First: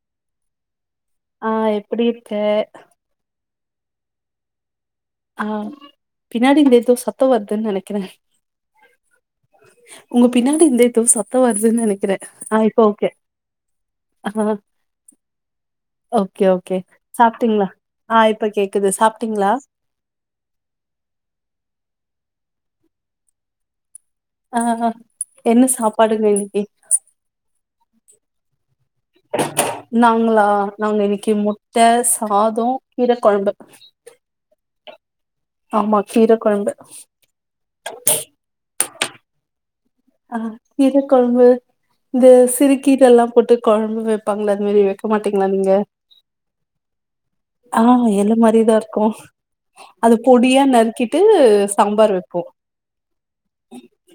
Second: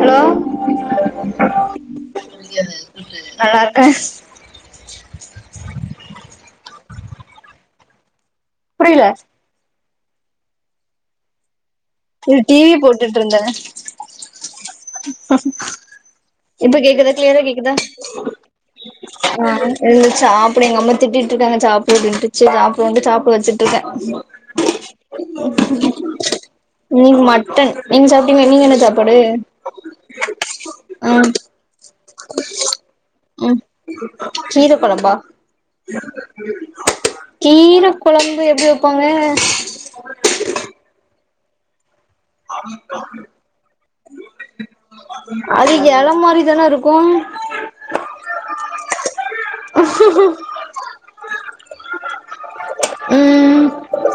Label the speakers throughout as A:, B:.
A: Hello
B: ஆ எப்டி இருக்க
A: நல்லாருக்கே
B: ஆ பின்னாடி இருந்து ஏதோ சத்தவர்துனு நெனைக்கிறே
A: புரில
B: உங்க பின்னாடி இருந்து ஏதோ சத்தோ வருதுன்னு நெனைக்
A: இது டி வி போட்டுட்டுருந்தே
B: ஆ ஓகே
A: இப்ப
B: ஓகே
A: கேக்குதா கிளியரா
B: சாப்ட்டீங்களா
A: கேக்குதா
B: ஆ இப்ப கேக்குது சாப்ட்டீங்களா
A: ஆ ஏ சாப்பிட எங்க அம்மா திட்டிட்டு இருக்காங்க சாப்டு அப்டின்ட்டு சேரி சாப்டுவோன்டு சாப்ட வச்சுட்டு இருக்கே
B: ஆ என்ன சாப்பாடுங்க இன்னைக்கு
A: இன்னைக்கு மட்டன் நீங்க சாப்டீங்க நீங்க என்ன சாப்
B: நாங்ளா நாங்க
A: ம்
B: இன்னைக்கு முட்டை சாதம் கீர கொழம்பு
A: ம் கீர கொழம்பா
B: ஆமா கீர கொழம்பு
A: கீர கொழம்பு எப்டி வைப்பாங்க
B: ஆ கீர கொழம்பு இந்த சிறுக்கீரைல்லாம் போட்டு கொழம்பு வைப்பாங்களே அது மாரி வைக்க மாட்டீங்ளா நீங்க
A: இப்டிதான இருக்கு
B: ஆ எல்லு மாரிதா இருக்கு அது பொடியா நறுக்கி வட்டு சாம்பர் வைப்போ
A: உம்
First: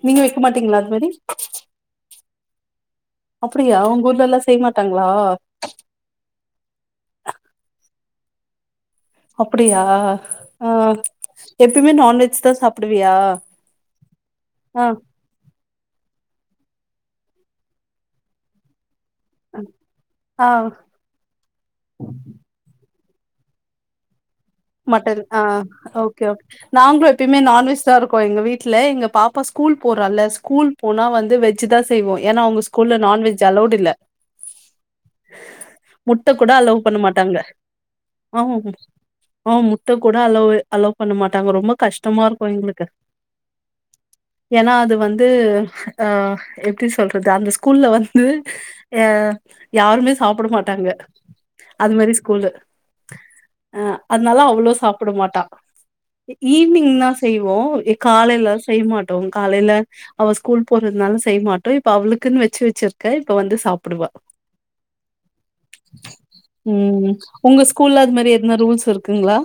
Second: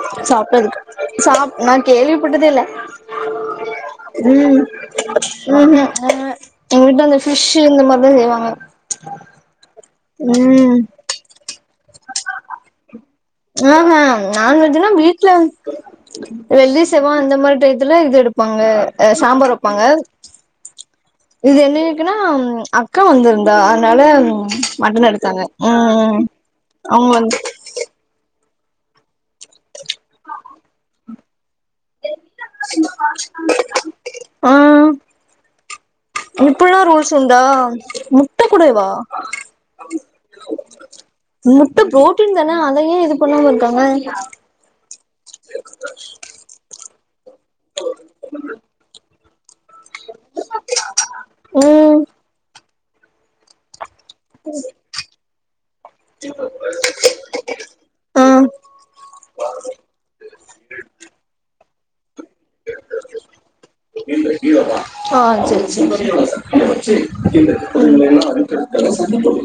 B: நீங்க வைக்க
A: சாப்டது க
B: மாட்டீங்களா அது மாரி
A: சாப் நா கேள்விபட்டதே இல்ல
B: அப்டியா உங்க ஊர்ல எல்லா செய்ய
A: உம்
B: மாட்டாங்களா
A: ம் ம் எங்க வீட்டுல அந்த பீஷ்சு இந்த மாதிரிதா செய்வாங்க
B: அப்படியா ஆ
A: ம்
B: எப்பயுமே நான்வெஜ் தா சாப்பிடுவியா
A: ஆ ஆ நான் வெஜினா மீன் வீட்டுல வெள்ளி செவ்வா அந்த மாரி டயத்துல இது எடுப்பாங்க ஆ சாம்பார் வெப்பாங்க
B: ஆ
A: இது என்ன இருக்குன்னா அக்கா வந்திருந்தா அதனால
B: மட்டன் ஆ
A: எடுத்தாங்க ம்
B: ஓக்கே ஓகே நாங்களு
A: அவங்க வந்து
B: எப்பயுமே நான்வெஜ் ஜா இருக்கு எங்க வீட்டுல எங்க பாப்பா ஸ்கூல் போறல்ல ஸ்கூல் போனா வந்து வெஜ் வெஜ்சு தா செய்வோ ஏன்னா அவங்க ஸ்கூல்ல நான்வெஜ் அலௌடு இல்ல
A: ஆ
B: முட்ட கூட
A: இப்பல்லா
B: அளோவ் பண்ண
A: ரூல்ஸ்
B: மாட்டாங்க
A: உண்டா
B: ஆ
A: முட்ட கூடவா
B: ஆ முட்ட கூட அலோவ் அலோ பண்ண மாட்டாங்க ரொம்ப
A: முட்ட
B: கஷ்டமா
A: புரோட்டீன்
B: இருக்கு
A: தான அத
B: எங்களுக்கு
A: ஏ இது பண்ணாம இருக்காங்க
B: ஏன்னா அது வந்து அ எப்படி சொல்றது அந்த ஸ்கூல்ல வந்து எ யாருமே சாப்பட மாட்டாங்க அது
A: ம்
B: மாரி ஸ்கூல்லு அதுனால அவ்ளோ சாப்பிட மாட்டா ஈவினிங்னா செய்வோ
A: ஆ
B: காலையில செய்ய மாட்டோ காலையில அவ ஸ்கூல் போறதுனால செய்ய மாட்டோ இப்போ அவளுக்குன்னு வெச்சு வெச்சிருக்க இப்ப வந்து சாப்பிடுவா
A: ஆ சேரி சேரி
B: உம் உங்க ஸ்கூல்ல அது மாதிரி எதனா ரூல்ஸ் இருக்குங்களா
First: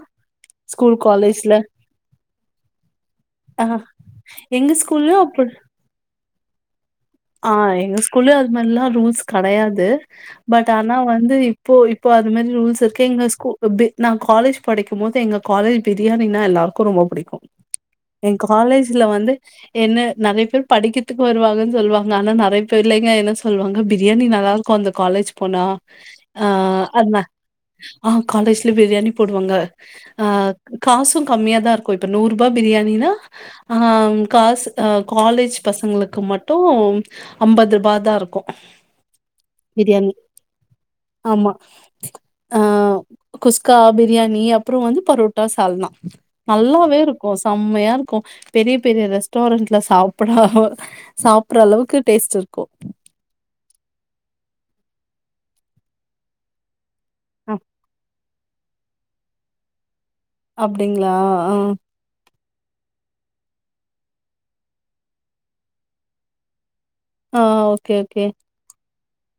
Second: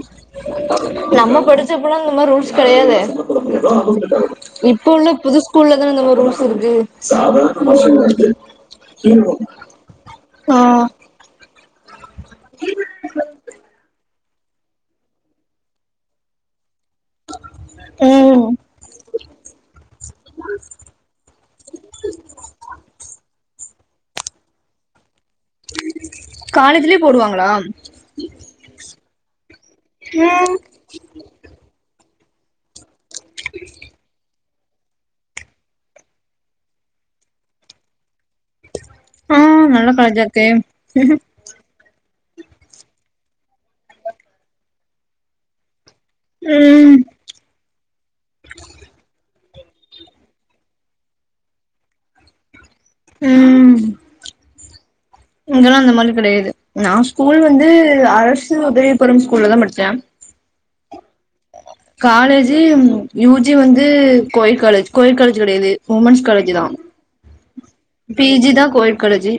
B: ஸ்கூல்
A: நம்ம
B: காலேஜ்ல
A: படிச்சப் போல இந்த மாரி ரூல்ஸ் கெடையாதே
B: ஆ எங்க
A: இப்ப உள்ள
B: ஸ்கூல்லயு
A: புது
B: அப்டி
A: ஸ்கூல்ல தானே இந்த மாதிரி ரூல்ஸ் இருக்கு
B: ஆ எங்க ஸ்கூல்லயு அது மாதிரல்லா ரூல்ஸ் கெடையாது
A: ஆ
B: பட் ஆனா வந்து இப்போ இப்போ அது மாதிரி ரூல்ஸ் இருக்கு எங்கஸ்கூல் எப்டி காலேஜ் படிக்கும் போது எங்க காலேஜ் பிரியாணின்னா எல்லாருக்கு ரொம்ப பிடிக்கு எ
A: ம்
B: காலேஜ்ல வந்து என்ன நிறைய பேர் படிக்கிறதுக்கு வருவாங்கன்னு சொல்லுவாங்க ஆனா நிறைய பேர் இல்லைங்க என்ன சொல்லுவாங்க பிரியாணி நல்லா இருக் குந்த காலேஜ் போனா ஆ
A: காலேஜ்லயே
B: அண்ணா
A: போடுவாங்களா
B: ஆ காலேஜ்ல பிரியாணி போடுவாங்க ஆ
A: ம்
B: காசு கம்மியாதா இருக்கு இப்ப நூறு ரூபா பிரியாணினா ஆ காசு ஆ காலேஜ் பசங்களுக்கு மட்டு அம்பது ரூபா தா இருக்கு
A: ஆ நல்ல
B: பிரியாணி
A: காலேஜா இருக்கே
B: ஆமா ஆ குஸ்கா பிரியாணி அப்புறோ வந்து போரோட்டா சால்னா நல்லாவே
A: ம்
B: இருக்கு செம்மையா இருக்கு பெரிய பெரிய ரேஸ் டாரன்டுல சாப்பிட சாப்பற அளவுக்கு டேஸ்ட் இருக்கு
A: ம் இங்கெல்லா அந்த மாதிரி கெடையாது நா ஸ்கூல்
B: அ.
A: வந்து அரசு உதவி பெறும் ஸ்கூல்ல தா படிச்சே
B: அப்பிடிங்களா ஆ
A: காலேஜ்ஜி யூ ஜி வந்து கோயிட் காலேஜ் கோயிட் காலேஜ் கெடையாது உமென்ஸ் காலேஜ் தா
B: ஆ ஓ
A: பி ஜி தா கோயிட் காலேஜ்ஜி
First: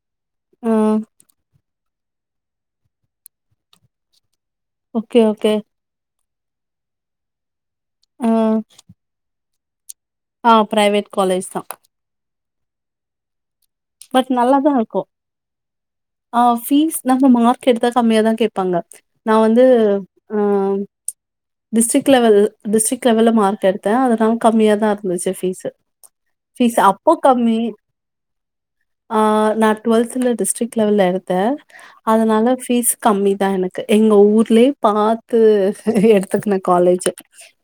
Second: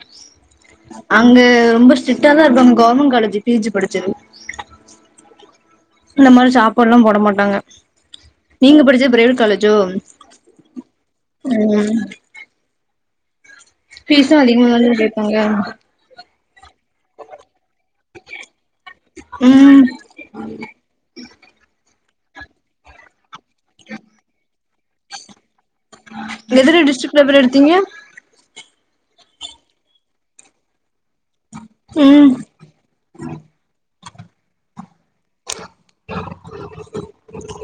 B: ஆ
A: அங்க ரொம்ப சிட் சிரிட்டா தா இருப்பாங்க கவர்மெண்ட் காலேஜ் பி ஜி படிச்சது
B: ஓகே ஓகே
A: இந்த மாரி சாப்பாடுல்லா போட மாட்டாங்க
B: ஆ
A: நீங்க படிச்சது பிரைவேட் காலேஜ்ஜோ
B: ஆ பிரைவேட் காலேஜ் தா
A: ம்
B: பட்
A: ஃபீஸு
B: நல்லா
A: அதிகமா
B: தான்
A: தான
B: இருக்கும்.
A: கேப்பாங்க
B: ஆ ஃபீஸ் நம்ம மார்க் எடுத்தா கம்மியாதா கேப்பாங்க நா வந்து
A: ம்
B: ஆ டிஸ்ட்ரிக் லெவல் டிஸ்ரிக் லெவல்ல மார்க் எடுத்தே அதனால கம்மியாதா இருந்துச்சு ஃபீஸ் ஃபீஸ்
A: எதுல
B: அப்போ
A: டிஸ்ட்ரிக்ட்ல பேர்
B: கம்மி
A: எடுத்தீங்க
B: ஆ நா டுவெல்த்ல டிஸ்ரிக்ட் லெவல்ல எடுத்தே
A: ம்
B: அதனால ஃபீஸ் கம்மிதா எனக்கு எங்க ஊர்லே பாத்து எடுத்துக்கனு காலேஜ்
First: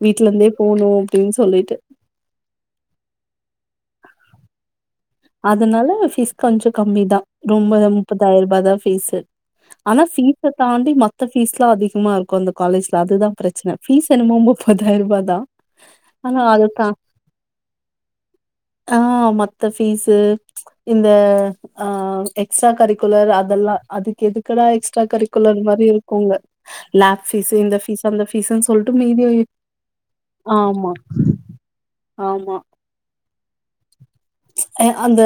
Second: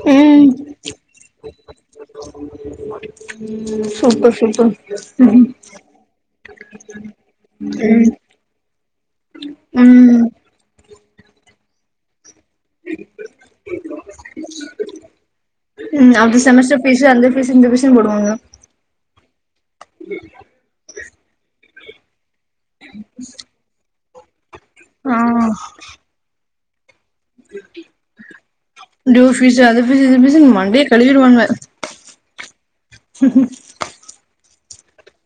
B: வீட்லருந்தே போனு அப்டின் சொல்லிட்டு
A: ம் சூப்பர் சூப்பர்
B: அதனால ஃபீஸ் கொஞ்சோ கம்மி தா ரொம்ப முப்பதாய்ரூபா தா ஃபீஸு ஆனா
A: ம்
B: ஃபீஸ தாண்டி மத்த ஃபீஸ்லா அதிகமா இருக்கு அந்த காலேஜ்ல அதுதா பிரச்சன ஃபீஸ் என்னமோ முப்பதாய்ருபா தா
A: ம்
B: ஆனா அது
A: செமஸ்டர்
B: தா
A: ஃபீஸு அந்த ஃபீஸு இந்த விசயோ போடுவாங்க
B: ஆஹ் மத்த ஃபீஸ்சு இந்த ஆஹ் எக்ஸ்ட்ரா கரிக்குலர் அதெல்லா அதுக்கு எதுக்கடா எக்ஸ்ட்ரா
A: ஆ
B: கரிக்குலர் மாதிரி இருக்குங்க லேப் பீஸ்சு இந்த பீஸ்சு அந்த பீஸ்ன்னு சொல்ட்டு
A: டியூ
B: மீதியு
A: ஃபீஸு அது ஃபீஸு இது ஃபீஸுன்னு மண்டைய
B: ஆமா
A: கழுவிடுவானுவ
B: ஆமா அந்த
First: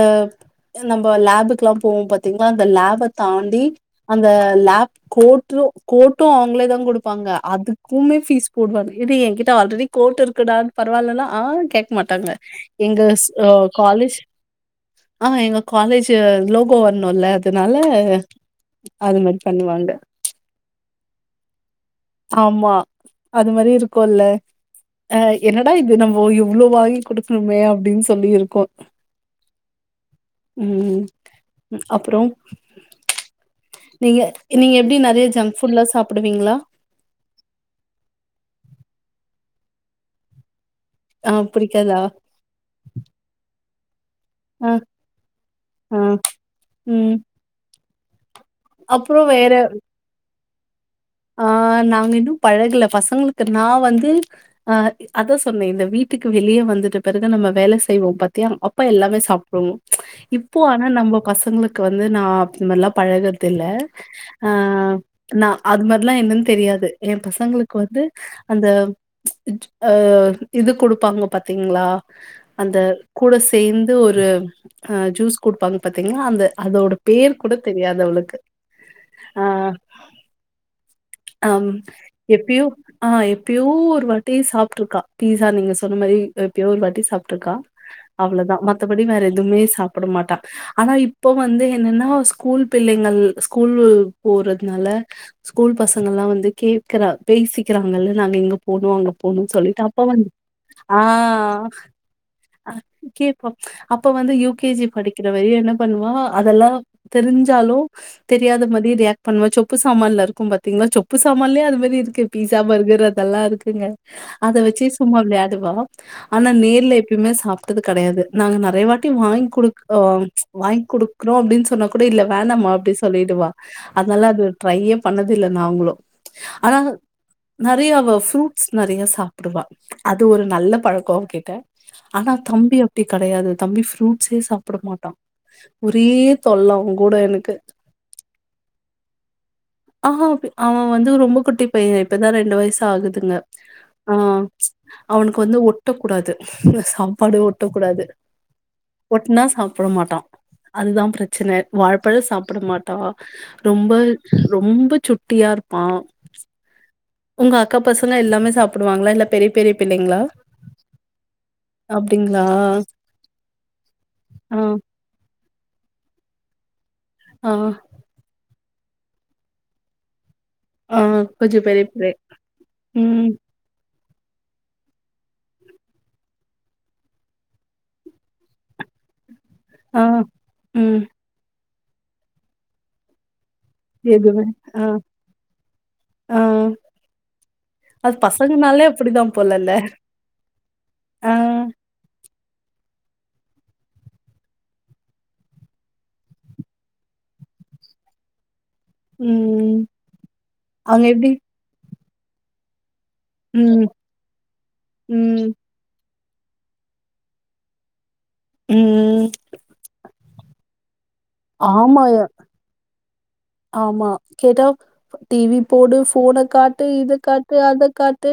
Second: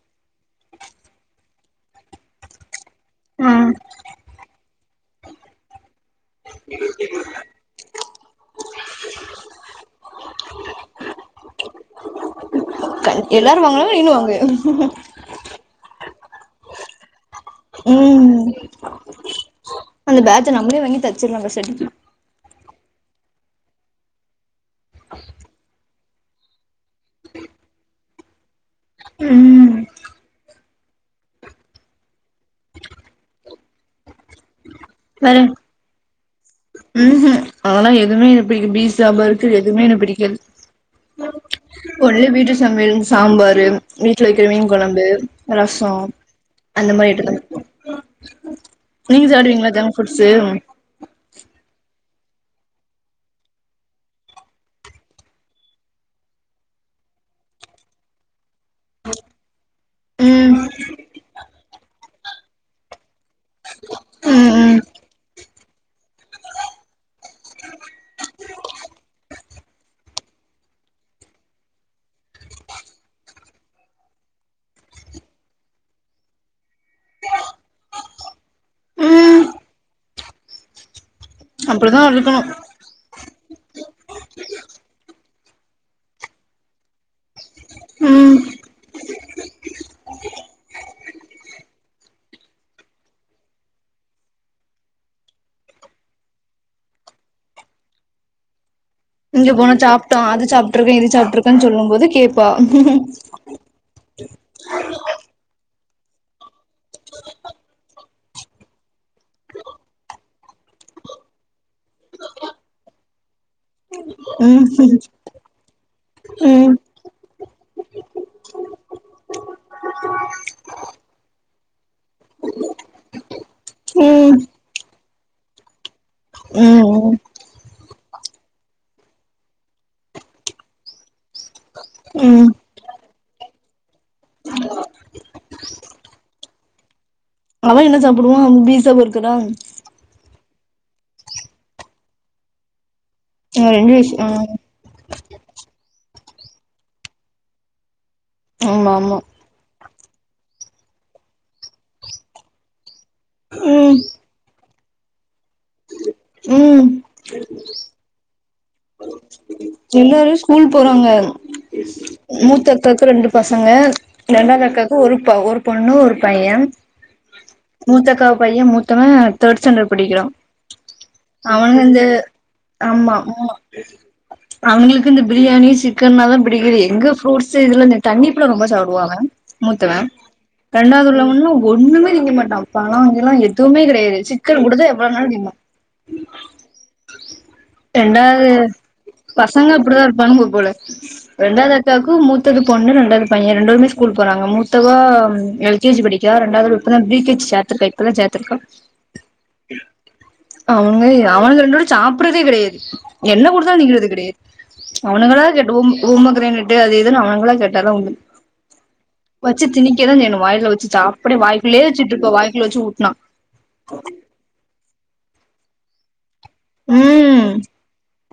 B: நம்ம லேப்க்குல்லா போவோம் பாத்தீங்ளா அந்த லேப்ப தாண்டி
A: ம்
B: அந்த லேப் கோர்ட்டு கோர்ட்டு அவங்களே தா குடுப்பாங்க அதுக்குமே ஃபீஸ் போடுவாங்க இது என்கிட்ட ஆல்ரெடி கோர்ட் இருக்குடான் பரவால்லனா ஆ கேக்க மாட்டாங்க எங்க காலேஜ்
A: ன்னுவாங்க
B: ஆ எங்க காலேஜ் லோகோ வர்ணுல அதனால
A: ம்
B: அது மாரி பண்ணுவாங்க
A: அந்த பேட்ஜ நம்மளே வாங்கி தச்சிர்லா பெசாட்டிக்கு
B: ஆமா அது மாரி இருக்குல்ல ஆ என்னடா இது நம் ஓ இவ்ளோ வாங்கி குடுக்கணுமே அப்டின் சொல்லியிருக்கு
A: ம்
B: ம் அப்புறோ நீங்க நீங்க எப்டி நெறையா
A: வேற
B: ஜங்க் ஃபுட்லா சாப்டுவீங்களா
A: ம்ஹூம் அதல்லா எதுமே பிடிக் பீசா பர்கர் எதுமே எனக்கு பிடிக்காது
B: ஆ புடிக்காதா?
A: ஒன்லி வீட்டு சமையல் சாம்பாரு வீட்ல வெக்கற
B: ஆ
A: மீன் கொழம்பு ரசோ
B: ஆ
A: அந்த மாரி
B: ம்
A: ஐட்டம் தா பிடிக்கு
B: அப்றோ
A: நீங்க
B: வேற
A: சாப்டுவீங்களா ஜங்க் ஃபுட்ஸு
B: ஆ நாங்க இன்னு பழகல பசங்களுக்கு நா வந்து அ அதா சொன்னே இந்த வீட்டுக்கு வெளிய வந்துட்டு பிறகு நம்ம வேல செய்வோ பத் தியா அப்ப எல்லாமே சாப்டுவோ
A: ம்
B: இப்போ ஆனா நம்ப பசங்களுக் கு வந்து நா இந்த மாரி லா பழகறதில்ல
A: ம்
B: அ
A: ம்
B: நா அது மாரிலா என்னன் தெரியாது எ பசங்களுக்கு வந்து அந்த அ இது குடுப்பாங்க பாத்தீங்களா அந்த கூட சேந்து ஒரு அ ஜூஸ் குடுப்பாங்க பாத்தீங்களா அந்த அதோட பேர் கூட தெரியாது அவளுக்கு ஆ
A: ம்
B: அம்
A: அப்டிதா இருக்கணு
B: எப்பயோ ஆ எப்பயோ ஒரு வாட்டி சாப்ட்டுருக்கா பீஸா நீங்க சொன்ன மாரி எப்போயோ ஒரு வாட்டி சாப்ட்டுருக்கா
A: ம்
B: அவ்வளதா மத்தபடி வேற எதுமே சாப்ட மாட்டா ஆனா இப்ப வந்து என்னன்னா ஸ்கூல் பிள்ளைங்கள் ஸ்கூல்லு போறதுனால ஸ்கூல் பசங்கலாம் வந்து கேக்கற பேசிக்கிறாங்கல்ல நாங்க இங்க போனோ அங்க போணு
A: இங்க போனா
B: சொல்லிட்டு அப்ப
A: சாப்ட்டோ
B: வந்து
A: அது சாப்ட்ருக்கே
B: ஆ
A: இது சாப்ட்ருக்கேன்னு சொல்லும் போது கேப்பா ம்
B: கேப்பா அப்ப வந்து யு கே ஜி படிக்கிற வரையு என்ன பண்ணுவா அதெல்லா தெரிஞ்சாலு தெரியாத மாதி ரியாக்ட் பண்ணுவ சொப்பு சாமான்ல இருக்கும் பாத் தீங்களா சொப்பு சாமான்லயே அது மாரி இருக்கு பீஸா பர்கர் அதெல்லா இருக்குங்க அத
A: ம்
B: வச்சு சும்மா விளையாடுவா ஆனா
A: ம்
B: நேர்ல எப்பயுமே சாப்ட்டது கெடையாது நாங்க நெறைய வாட்டி வாங்கி குடுக் ஆ வாங்கி குடுக்றோ அப்டின்னு சொன்னா கூட இல்ல வேணாம்மா அப்டின்னு சொல்லிடுவா அதனால
A: ம்
B: அது ட்ரையே பண்ணத் தில்ல நாங்களு ஆனா
A: ம் ம்
B: நெறைய அவ ஃப்ரூட்ஸ் நெறைய சாப்டுவா அது ஒரு நல்ல பழக்கம் அவகிட்ட ஆனா
A: ம்
B: தம்பி அப்டி கடையாது தம்பி ஃப்ரூட்ஸ்ஸே சாப்ட மாட்டா ஒரே தொல்ல அவங்கூட எனக்கு
A: அவ என்ன சாப்டுவா பீஸா பர்கரா
B: ஆஹா அப்டி அவ வந்து ரொம்ப குட்டி பைய இப்பதா ரெண்டு வயசு ஆகுதுங்க ஆ அவனுக்கு வந்து ஒட்டக்கூடாது இந்த சாப்பாடு ஒட்டக்கூடாது
A: ஆமா ஆமா
B: ஒட்னா சாப் சாப்ட மாட்டா அதுதா பிரச்சன வாழப்பழம் சாப்ட மாட்டா ரொம்ப
A: ம்
B: ரொம்ப சுட்டியா இருப்பான்
A: ம்
B: உங்க அக்கா பசங்க எல்லாமே சாப்டுவாங்களா இல்ல பெரிய பெரிய பிள்ளைங்களா?
A: எல்லாரு ஸ்கூல் போறாங்க
B: அப்டிங்களா?
A: மூத்த அக்காக்கு ரெண்டு பசங்க
B: ஆ,
A: ரெண்டாவது அக்காக் ஒரு ப ஒரு பொண்ணு ஒரு பையன்
B: ஆ ஆ
A: மூத்தக்கா பைய மூத்தவன் தேர்ட் ஸ்டாண்டர்ட் படிக்கிறா
B: ஆ கொஞ்சம்
A: அவனு
B: பெரிய
A: வந்து
B: பிள்ளை.
A: ஆமா ம் அவனுங்களுக்கு இந்த பிரியாணி சிக்கன்னா தா பிடிக்குது எங்க ஃப்ரூட்ஸ்ஸு இதுல இந்த தண்ணிப்பழோ ரொம்ப சாப்டுவாங்க
B: ஆ,
A: மூத்தவன்
B: ம்.
A: ரெண்டாவது உள்ளவனு ஒன்னுமே திங்க மாட்டா பழோ கிழோ எ துமே கெடையாது
B: எதுவுமே
A: சிக்கன்
B: ஆ.
A: குடுத்தா எவ்ளோனாலு திம்பா
B: ஆ. அது
A: ரெண்டாவது
B: பசங்கனாலே அப்படிதான் போலல்ல.
A: பசங்க அப்டிதா இருப்பாணுங்க போல
B: ஆ.
A: ரெண்டாவது தாக்கு மூத்தது பொண்ணு ரெண்டாது பைய ரெண்டு பேருமே ஸ்கூல்க்கு போறாங்க மூத்தவ எல் கே ஜி படிக்கிறா ரெண்டாவது இப்ப தா ப்ரி கே ஜி சேத்துருக்க இப்ப தா சேத்துருக்க
B: ம். அவங்க
A: அவனுங்க
B: எப்படி?
A: அவனுங்க ரெண்டு பேரு சாப்ட்றதே கெடையாது என்ன குடுத்தாலு
B: ம்.
A: திங்கறது கெடையாது அவனுங்களா
B: ம்.
A: டோம் உமோக்ரனைட்டு அது இதுன்னு அவனுங்களா கேட்ட தா உண்டு
B: ம்
A: வச்சு திணிக்க தா செய்ணு வாய்ல வச்சி சாப் அப்டி வாய்க்குள்ளயே
B: ஆமா,
A: வச்சுட்டுருப்பா வாய்க்குள்ள வச்சு ஊட்னா
B: ஆமா கேட்டா டி வி போடு ஃபோனக் கா ட்டு இத
A: ம்
B: காட்டு அத காட்டு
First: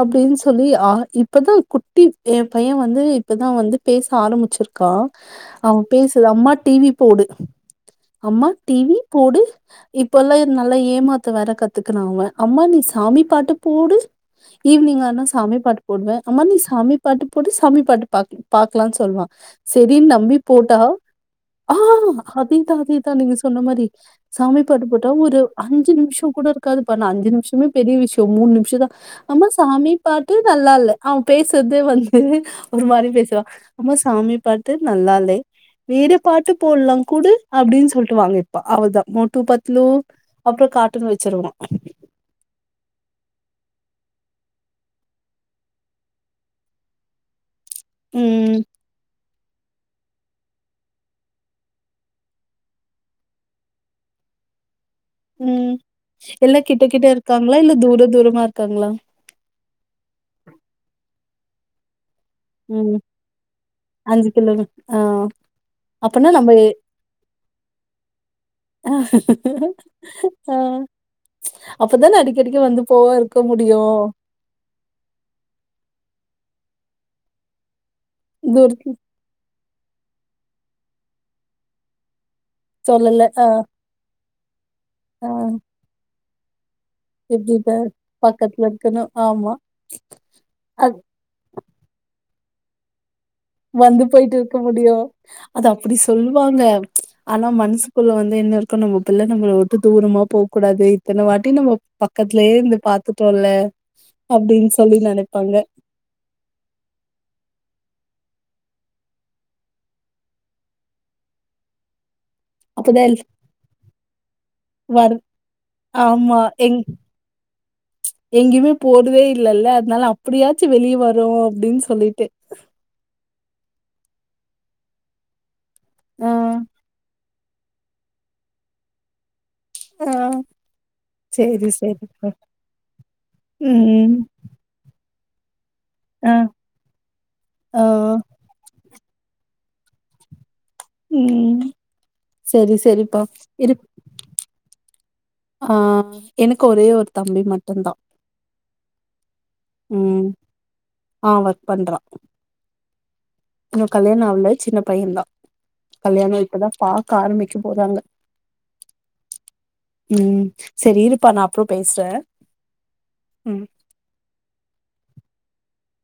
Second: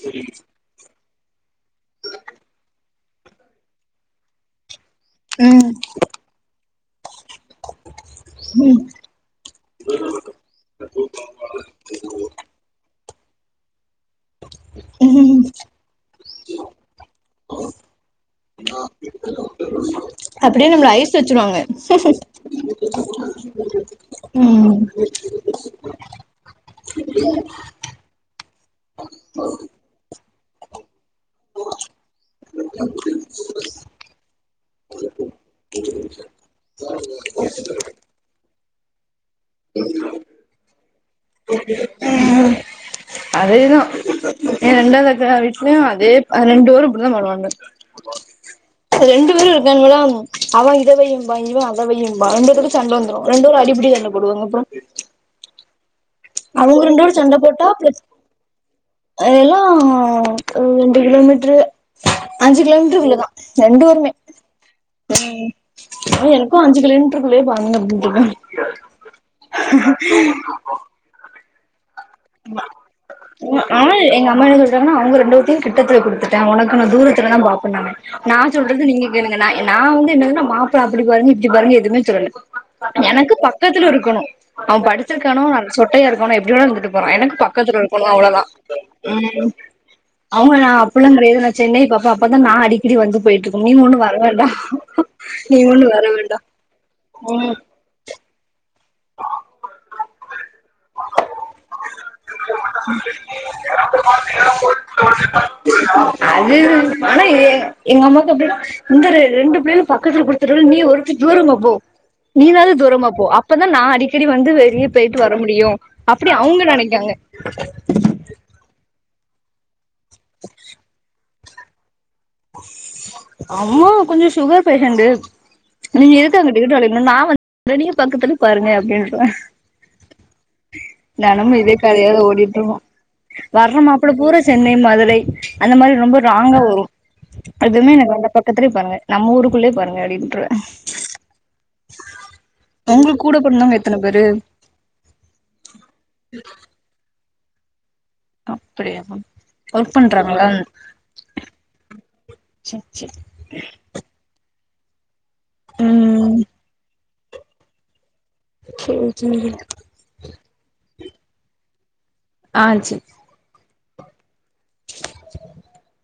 B: அப்டின்னு சொல்லி ஆ இப்பதா குட்டி எ பையே வந்து இப்பதா வந்து பேச ஆரம்பிச்சிருக்கா
A: ம்
B: அவ பேச லம்மா டி வி போடு அம்மா டி வி போடு இப்பல்லா எ நல்லா ஏமாத்த வேற கத்துக்குன்ன அவே அம்மா நீ சாமி பாட்டு போடு ஈவினிங் ஆனா
A: ம் ம்
B: சாமி பாட்டு போடுவ அம்மா நீ சாமி பாட்டு போடு சாமி பாட்டு பாக்லா பாக்கலான்னு சொல்வா செரின்னு நம்பி
A: அப்டியே
B: போட்டா
A: நம்மள ஐஸ் வச்சிருவாங்க
B: ஆ அதேதா அதேதா நீங்க சொன்ன மாரி சாமி
A: ம்
B: பாட்டு போட்டா ஒரு அஞ்சு நிமிஷ கூட இருக்காதுப்பா நா அஞ்சு நிமிஷமே பெரிய விஷ்யோ மூணு நிமிஷ தா அம்மா சாமி பாட்டு நல்லால்ல அவ பேசுறதே வந்து ஒரு மாரி பேசுவா அம்மா சாமி பாட்டு நல்லால்லே வேற பாட்டு போட்லா குடு அப்டின்னு சொல்ட்டு வாங்கு ப்ப அவ்ள தா மோட்டு பத்லு அப்றோ கார்ட்டுன் வச்சிருவா
A: அதேதா எ ரெண்டாவது அக்கா வீட்லயு அதே அ ரெண்டு பேரு இப்டிதா பண்வானுங்க
B: ம்
A: ரெண்டு பேரு இவன்களாம் அவே இத வையுபா இவே அத வையும்பா ரெண்டுபேதுக்கு சண்டை வந்துடு ரெண்டுபேரு அடிப்படி சண்ட போடுவாங்க அப்றோ
B: ம் எல்லா
A: அவங்க
B: கிட்ட
A: ரெண்டு
B: கிட்ட இருக்காங்களா இல்ல தூர தூரமா இருக்காங்களா
A: அ எல்லா உ ரெண்டு கிலோமீட்டரு அஞ்சு
B: ம்
A: கிலோமீட்டருக்குள்ளதா ரெண்டு ஊருமே
B: கிலோமீ ஆ
A: ம்
B: அப்பனா
A: அது
B: நம்ம
A: எனக்கு
B: எ
A: அஞ்சு கிலோமீட்டருக்குள்ளயே பாருகங்க அப்டின்னுடுருவே
B: அ அப்பதான அடி கெடிகெடிக்க வந்து போவா இருக்க முடியு
A: ஆனா எங்க அம்மா என்ன சொல்றாங்கன்னா அவுங்க ரெண்டு வத்தையு கிட்டத்துல குடுத்துட்டே உனக்கு நா தூரத்துல தா பாப்பேணங்க நா
B: தூரத்து
A: சொல்றது நீங்க எனக்கு நா நா வுந்து என்னதுனா மாப்பிள்ள அப்டி பாருங்க இப்டி பாருங்க எதுமே சொல்லல
B: சொல்லல
A: எனக்கு
B: ஆ
A: பக்கத்துல இருக்கணு அவ
B: ஆ
A: படிச்சிருக்கானோ நல்ல சொட்டையா இருக்கணானோ எப்டிவேணாலு இருந்திட்டு போறா எனக்கு
B: எப்டிப்ப
A: பக்கத்துல இருக்கணு அவ்ளோதா
B: பக்கத்துல இருக்கணு
A: ம்
B: ஆமா
A: அவுங்க
B: அது
A: அப்பில்லா கெடயாதுல்ல சென்னை பாப்போ அப்பதா நா அடிக்கடி வந்து போயிட்டு ருக்
B: வந்து போயிட்டு இருக்க முடியு
A: நீ
B: அது
A: ஒண்ணு
B: அப்டி
A: வர வேண்டா
B: சொல்லுவாங்க ஆனா
A: ம்
B: மனசு புள்ள வந்து என்ன அர்தோ நம்ம பிள்ள நம்மள வுட்டு தூரமா போ கூடாது இத்தன வாட்டி நம்ம பக்கத்துலயே இருந்து பாத்துட்டோல்ல அப்டின்னு சொல்லி நெனைப்பாங்க
A: அது பணயே எங்க அம்மாக்கு அப்டியே இந்தாரு ரெண்டு பிள்ளைகளு பக்கத்துல குடுத்துட்டோ நீ ஒருத்தி தூரமா போ நீனாவது
B: அப்பதா
A: தூரமா
B: எல்
A: போ அப்பதா நா அடிக்கடி வந்து வெளிய
B: வர்
A: போயிட்டு வ ர முடியு அப்பிடி அவுங்க நெனைக்காங்க
B: எங்கயுமே போறதே இல்லல்ல அதனால அப்டியாச்சு வெளிய வரு அப்டின்னு சொல்லிட்டு
A: அம்மா கொஞ்சோ சுகர் பேஷண்ட் நீ
B: ஆ
A: எதுக்கு அங்கிட்டு இங்கிட்டு அலைற நா வந்து வெனியு பக்கத்துல பாருங்க அப்டின்னுடோ தெனமு
B: சேரி
A: இதே கதயாதா
B: சேரிப்பா
A: ஓடிட்டுருக்கு வர்ற மாப்பிள
B: ம்
A: பூரா சென்னை மதுரை அந்த மாரி ரொம்ப
B: ஆ
A: லாங்கா வரு
B: ஆ
A: அதுவுமே எனக்கு வேண்டா பக்கத்துலேயே பாருங்க நம்ம ஊருக்குள்ளயே பாருங்க அப்டின்றுவே
B: ம் செரி செரிப்பா இரு
A: வெரு
B: ஆ எனக்கு ஒரே ஒரு தம்பி மட்டு தா
A: அப்டியா பா ஒர்க் பண்றாங்களா
B: ஆ ஒர்க் பண்றா
A: சே சே
B: இன்னு கல்யாண ஆவல சின்ன பையே தா
A: ம்
B: கல்யாணோ இப்பதா பார்க்க ஆரம்பிக்க போறாங்க
A: சேரி சேரி
B: ம் சரி இருப்பா நா அப்பறோ பேசுறே
A: ஆ சேரி
B: ம்
A: [inaudible]